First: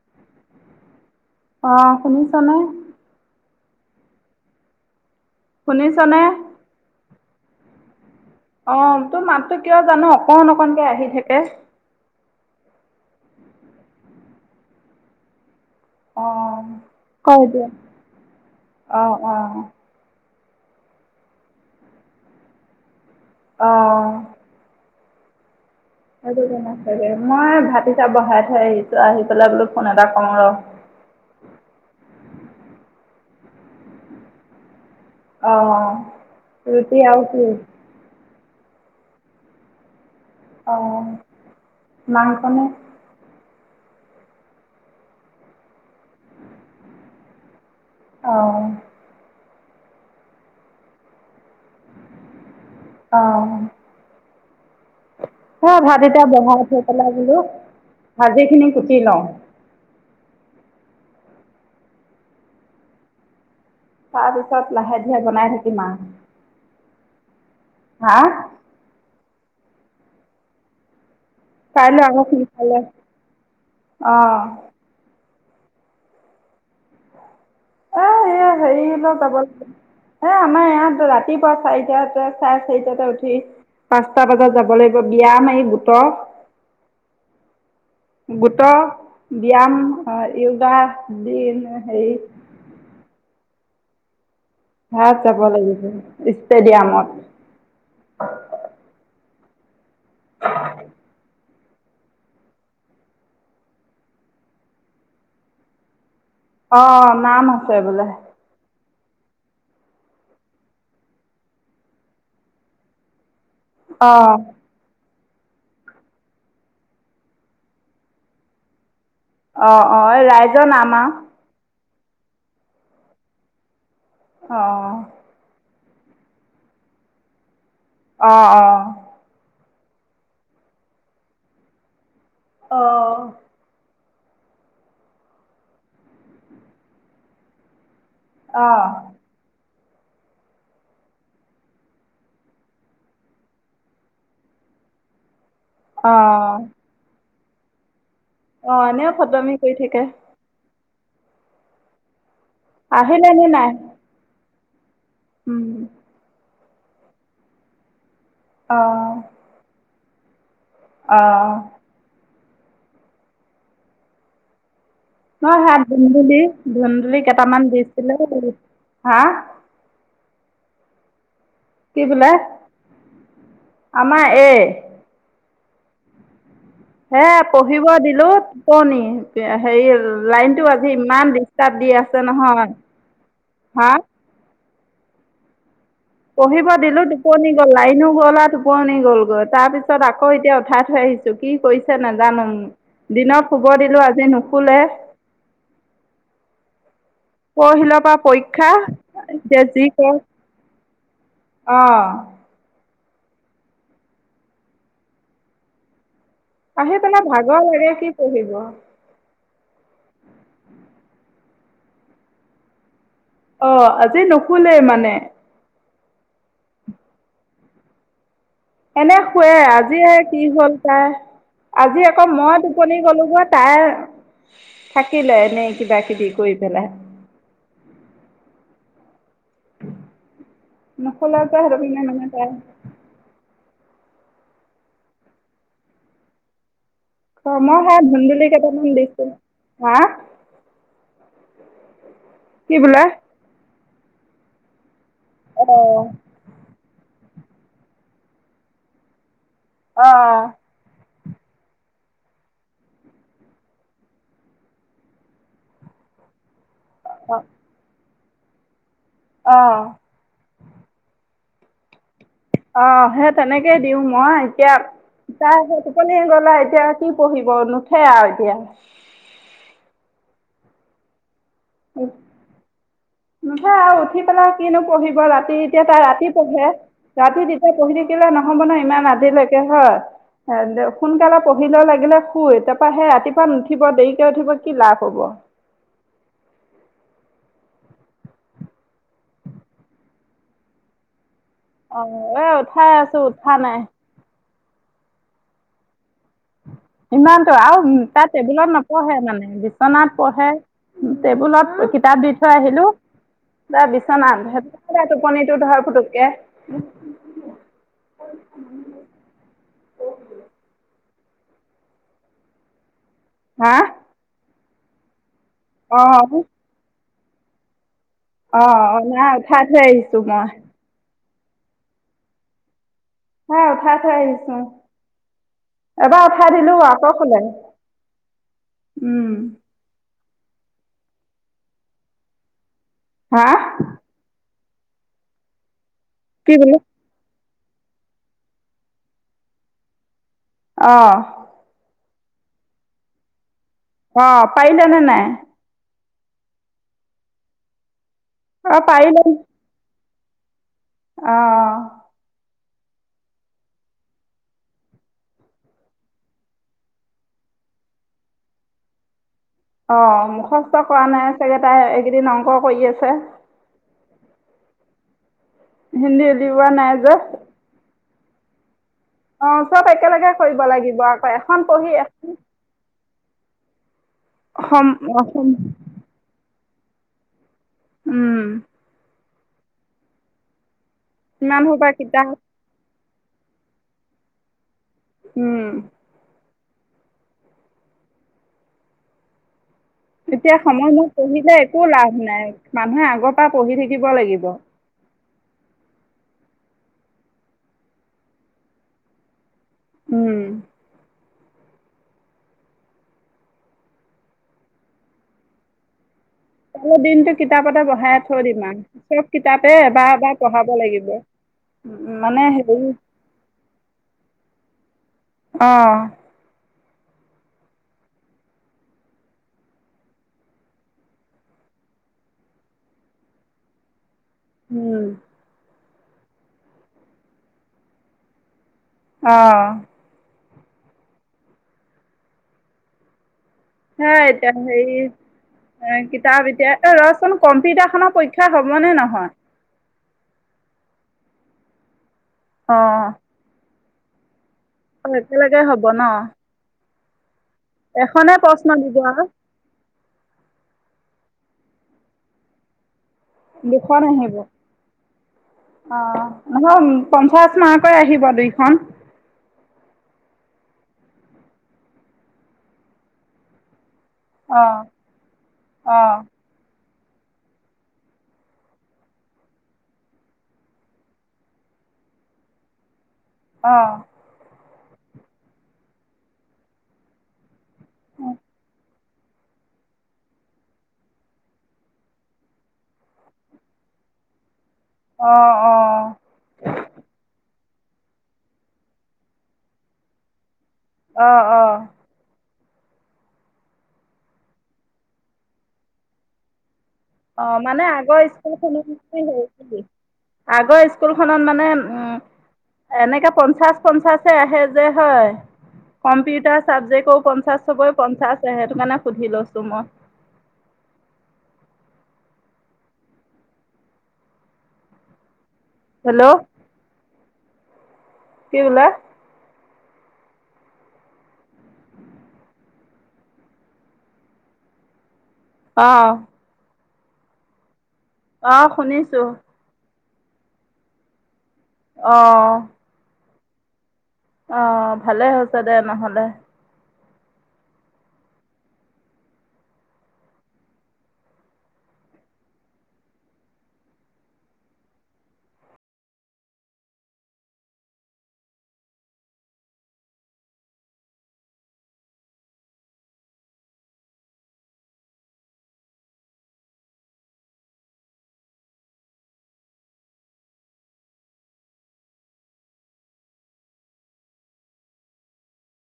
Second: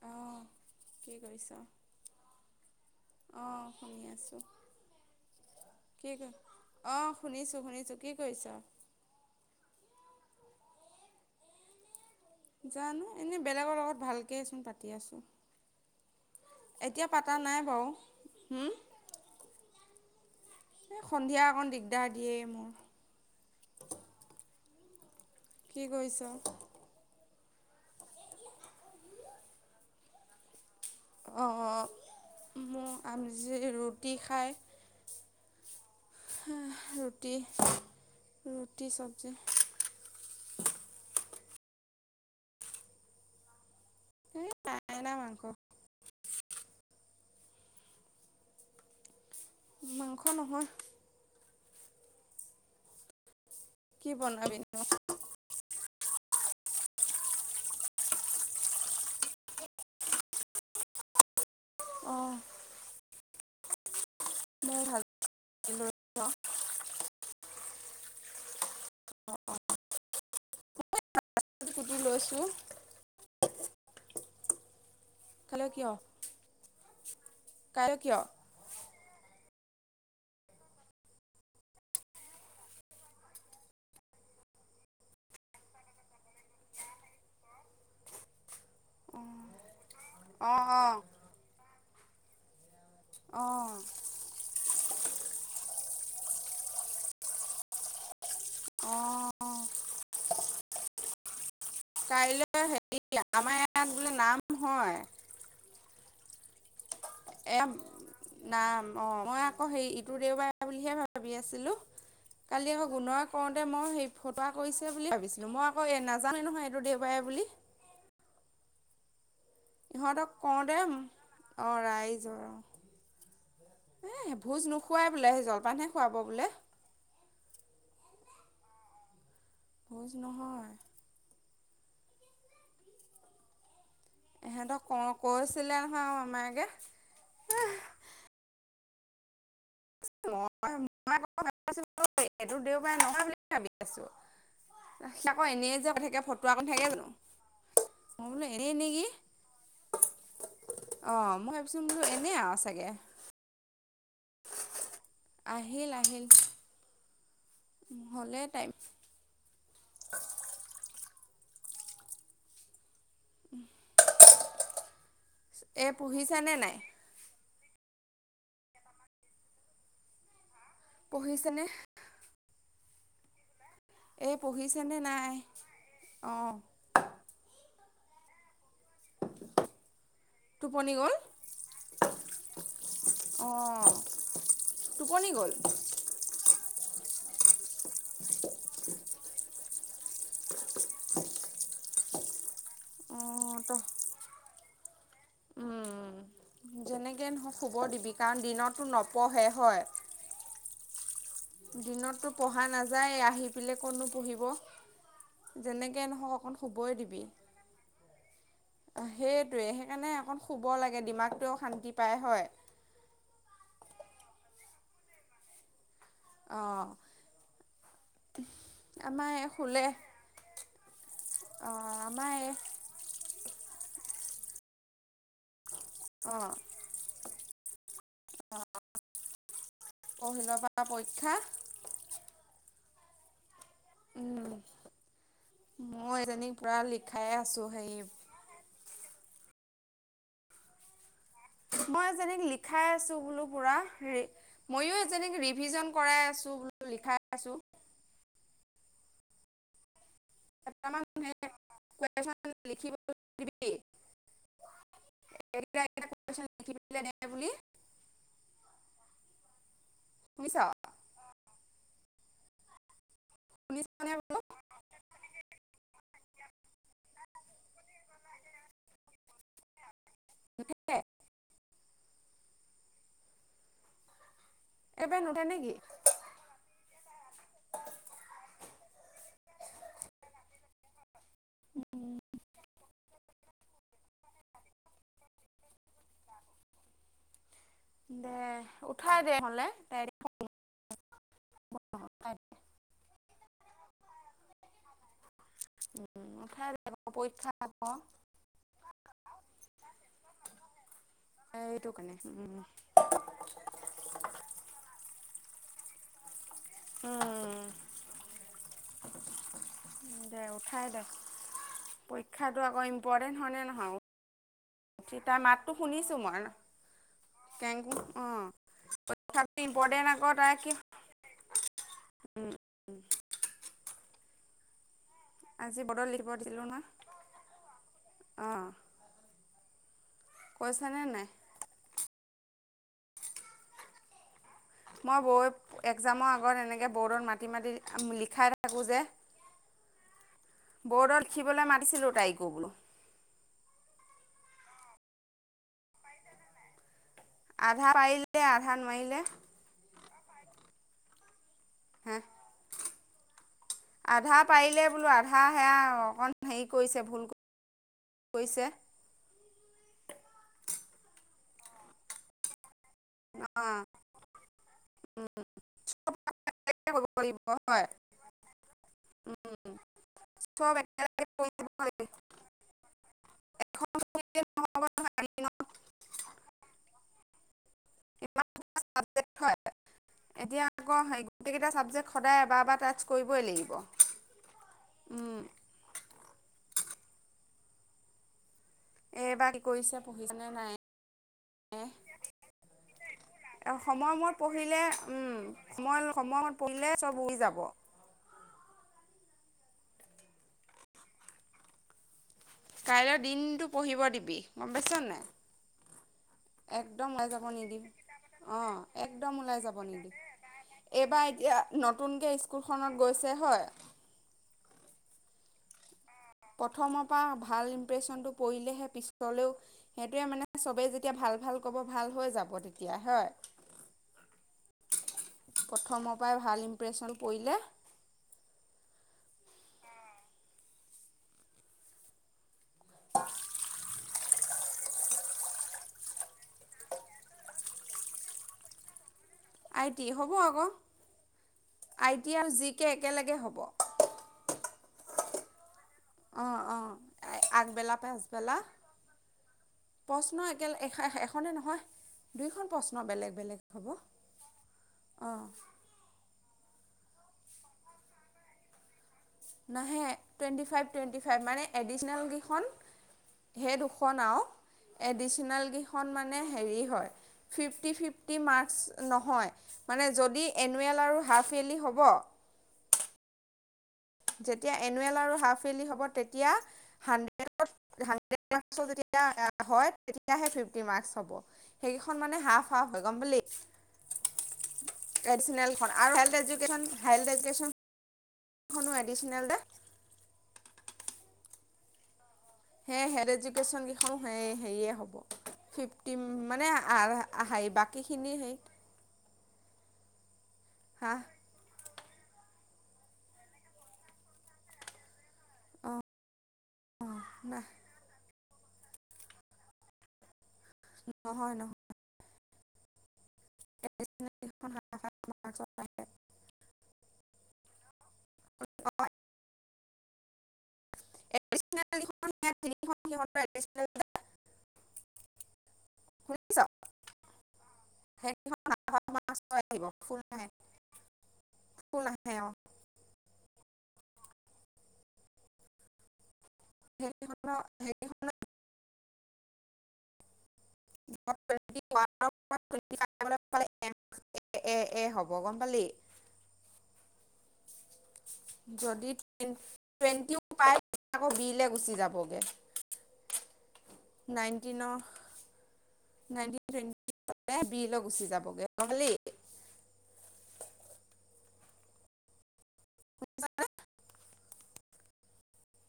অ', কি কৰিছ? অ শুনিছনে? অ', শুনি আছোঁ। কি শুনিছনে? কৰ আহ। শুনিছোঁ, শুনিছোঁ। কি কৰিছ? অ তোৰ মাতটো কিয় জান অকণ অকণকে আহি থাকে। জানো এনে বেলেগৰ লগত ভালকেচোন পাতি আছো। অ' ক এতিয়া বাৰু। হুম, অ-অ, সন্ধিয়া অকণ দিগদাৰ দিয়ে মোৰ। অহ, কি কৰিছ? আম [unintelligible] মই ভাত গিতা বহাই থৈ আহিছো আহি পেলাই বোলো ফোন এটা কৰো ৰহ। উ [inaudible] ম আমজি ৰুটি খায়। অ' ৰুটি আৰু কি? ৰৰুটি চব্জি। অঁ মাংখনে? এই নাই অনা মাংস। অহ, মাংস নহয়। অ, বনাবি ন। হ ভাত এতিয়া বহাই থৈ পেলাই বোলো ভাজি খিনি কুটি লওঁ। অহঁ, তাৰ পিছত লাহে ধীৰে বনাই থাকিম আৰু। লৈছোঁ। হা, কুটি কাইলৈ আহচোন লৈছোঁ। কালে অ' কালৈ কিয়? কায়লৈ এ কিয়? এই হেৰিলৈ যাব লাগে। এ আমাৰ ইয়াত ৰাতিপুৱা চাৰিটাতে চাৰে চাৰিটাতে উঠি পাঁচটা বজাত যাব লাগিব বিয়াম মাৰি গোটৰ। গোট ব্যায়াম অ, য়োগা দিনে। হেৰী। অঁ হাত জাব লাগিব। ইষ্টেডিয়ামত অঁ [inaudible] কাইলৈ হেৰি, আমাৰ ইয়াত বোলে নাম হয়? অ', নাম আছে বোলে। অ', মই আকৌ হেৰি ইটো দেওবাৰ বুলিহে ভাবি আছিলো। কালি আকৌ গুণোৱাক কৰোঁতে মই সেই অ', ফটোৱা কৰিছে বুলি ভাবিচো। মই আকৌ এই নাজানোয়ে ন'হয় এইটো দেওবাৰে বুলি অ', -অ', ৰাইজৰ নাম আ' জৰ। এ ভোজ অ', নোখোৱাই বোলে, সেই জলপান হে খোৱাব বোলে। অ', অ। ভোজ নহয়। অহ। এহেতক ক-কৈছিলে ন'হয়, আমাৰ মামায়েকে এহ। অহ। এইটো দেওবাৰে ন'হয়, বুলি ভাবি আছো অ', এনেই যে, কৈ থাকে ফটোৱা কথা কৰি অ', নাথাকে জানো। মই বোলো এনেই অ', এনেয়ো ফটোৱামি কৰি থাকে। অ', মই ভাবিছো বোলো এনেই আও। আহিলে নে নাই? উম। আহিল, আহিল। উম। হ'লে টাইম। অ', অ। [inaudible] মই হাত এই ধুন্দুলি, পঢ়িছানে নাই ধুন্দুলি কেইটামান দিছ হাঁ পঢ়িচ ছেনে? বোলে আমাৰ এ এই পঢ়িছে নে নাই? অ। হে পঢ়িব দিলো টোপনি হেৰি লাইনটো আজি টোপনি গ'ল ইমান ডিষ্টাৰ্ব দি আছে ন'হয়। অঁ হা টোপনি গ'ল? পঢ়িব দিলো টোপনি গ'ল লাইনো গ'লা টোপনি গ'লগৈ, তাৰপিছত আকৌ এতিয়া উঠাই থৈ আহিছো কি কৰিছে ছে নাজানোং। দিনত অঁ শুব তহ দিলো আজি নুশুলে, উম। যেনেকৈ নহওক শুব পহিলৰ দিবি পৰা কাৰণ পৰীক্ষা দিনতো নপঢ়ে এতিয়া হয় যি কয় দিনততো পঢ়া নাযা যায় আহি পেলাই কত নো পঢ়িব? যেনেকৈ নহওক অকণ শুবই আহি দিবি পেলাই ভাগৰ লাগে কি পঢ়িব? সেইটোৱে সেইকাৰণে অকণ শুব লাগে দিমাগটোৱেও শান্তি পায় হয়। অ আজি নুশুলে মানে। অঁ। এনে শুৱে আজি কি হ'ল তাই? অ আজি আকৌ আমাৰ এই মই টোপনি গলোগৈ তাই [unintelligible] এনেই কিবা কিবি অ কৈ পেলাই পৰহিলৰ পৰা পৰীক্ষা নোখোলে যে [unintelligible] তাই উম মই এজনীক পুৰা লি অ মই হে ধুন্দুলি কেইটামান দিছো। হা? মই জানীক কি লিখাই বোলে আছো বোলো পুৰা। মইয়ো [unintelligible] অ ৰিভিজন কৰাই আছো বোল লিখা আছোঁ। অহ। [inaudible] [inaudible] [inaudible] নাই অ বুলি অ। শুনিছ? আহ সে তেনেকে দিও শুনিছনে মই, বোলো এতিয়া তাৰ টোপনিয়ে গ'লা এতিয়া কি পঢ়িব নুঠে আ এতিয়া। [inaudible] উ। নুঠে আও উঠি পেলাই। কিনো পঢ়িব একেবাৰে নুঠে ৰাতি নেকি এতিয়া তাই ৰাতি পঢ়ে। ৰাতি তেতিয়া পঢ়ি থাকিলে নহ'ব ন ইমান আজিলৈকে হয়। দে সোনকালে পঢ়িল ল লাগিলে শুই। তাৰপা সেই ৰাতিপুৱা নুঠিব দেৰিকে উঠিব কি লাভ হ'ব? দে উঠাই দে হলে। অ এ উঠাই আছো উঠা নাই। উঠাই দে পৰীক্ষা ইমানতটো আও আকৌ তাৰ টেবুলত নপঢ়ে মানে, বিচনাত পঢ়ে। টেবুলত সেইটো কাৰণে কিতাপ দি থৈ উম। আহিলো তাৰ বিচনাত সেই ত টোপনিটো ধৰ ফুট কে। উম দে উঠাই দে পৰীক্ষাতটো আকৌ ইম ইম্পৰ্টেণ্ট হয় নে হা নহয়? উঠি তাই মাতটো শুনিছো মই। Thank you. অ নাই উঠাই থৈ আহিছো মই। [unintelligible] উম্ উঠাই থৈ আহিচুং। আজি বৰ্ডত এবাৰ লিখিব উঠাই দিছিলোঁ দিলো নহয় আকৌ শুলে। উম। কৈছ নে নাই? হা [unintelligible] মই গৈ এক্সামৰ কি আগত বোলে এনেকৈ বৰ্ডত মাতি মা ম, লিখাই থাকোঁ যে। অঁ বৰ্ডত লিখিবলৈ মাতিছিলোঁ তাইক। গ [inaudible] অঁ, পাইিল ন নাই? আধা মাইল [unintelligible] এ আধা অঁ নোৱালে। অ'অ। অ হে [unintelligible] আধা পাৰিলে বোলো, আধা সেয়া অকণ হেৰি কৰিছে, ভুল কৰিছে। অঁ, মুখস্থ কৰা নাই চাগেটাই, এইকেইদিন অংকৰ কৰি আছে হ [inaudible] অঁ হিন্দীল ইোৱা নাইজ। কৰিব লাগিব [inaudible] অ' চব একেলগে কৰিব চব লাগিব একেলগে আকৌ, কৰিব এখন পঢ়ি লাগিব এখন এখন ছবিয়ে নহ'ব অসম, অসম, নহয় অসম উম। ইমানটা ছাবজেক্ট এতিয়া গোেই [unintelligible] ইমান কেইটা সোপা চাব্ [unintelligible] কিতাপ সদায় এবাৰ এবা কৰিবই লাগিব। উম। এই ভাৰী এতিয়া সময়মত পঢ়িলে একো লাভ নাই, মানুহে আগৰ পৰা পঢ়ি থাকিব সময় মূৰত লাগিব। পঢ়িলে উম, মই সময়ত পৰিলে চব উই যাব। উম। কাইলৈ দিনতটো পঢ়িব দিবি, গম পাইছ নাই? কাইলৈ একদম ওলাই দিনটো যাব কিতাপতে নিদিম, বহাই থৈ দিম অঁ আৰু চব একদম ওলাই কিতাপে যাব এবাৰ নিদিম, এবাৰ পঢ়াব লাগিব। এইবাৰ এতিয়া উম, নতুনকে মানে হেৰি স্কুলখনত গৈছে হয় অঁ। প্ৰথমৰ পৰা ভাল ইমপ্ৰেশচনটো পৰিলেহে পিছলেও, সেইটোৱে মানে চবেই যেতিয়া ভাল ভাল ক'ব, ভাল হৈ যাব, তেতিয়া হয়। উম। প্ৰথমৰ পৰাই ভাল ইমপ্ৰেশ্যন পৰিলে অঁ। হ এতিয়া হেৰি, কিতাপ এতিয়া, ৰচোন কম্পিউটাৰ খনৰ পৰীক্ষা হ'ব নে নহয়? আইটি হ'ব আকৌ। I T, R G K একেলগে হ'ব। অ একেলগে হব বনা অঁ অঁ আগবেলা পেছবেলা আৰু প্ৰশ্ন একেল এ এ নে নহয় দুইখন প ন বেলেগ বেলেগ হ'ব দুখন আহিব। অঁ অহ পঞ্চাশ মাহকৈ আহিব দুইখন [unintelligible] খনও এডিচনেলকেইখন অ', অ', মানে হেৰি হয় ফিফটি ফিফটি ম্কছ নহয় মানে যদি এনুৱেল আৰু হাফলি হ'ব অ। যেতিয়া এনুৱেল আৰু হাফলী হ'ব তেতিয়া হাড্ৰেড [unintelligible] হয় তেতিয়াহে ফিফটি মাৰ্ক হ'ব সেইকেইখন মানে হাফ হাফ হয় গম বুলি অ', নেন খনো এডিচনেল দে অ', অ', [unintelligible] অ হেৰি মানে আগৰ বাকীখিনি হেৰি স্কুলখনত হেৰি আগৰ স্কুল খনত মানে উম এনেকাে পঞ্চাশ পঞ্চাশে আহে যে হয় কম্পিউটাৰ চাবজেক্ট হা পঞ্চাশবৈ পঞ্চাশ সেইটো কাৰণে সুধি লৈছো মই নহয় নহয় [unintelligible] পত থাকে [unintelligible] হেল্ল' কি বল এ এ আহঁ আহ শুনিছো শুলে শো ন অ হে অ ভালে হৈছে দে নহলে হ হে হ ন এ এ এ হ'ব গম পালি যদি টুৱেটি পায় আকৌ বি গুচি যাবগেট বিলে গুচি যাবগৈ নহি [unintelligible] [unintelligible]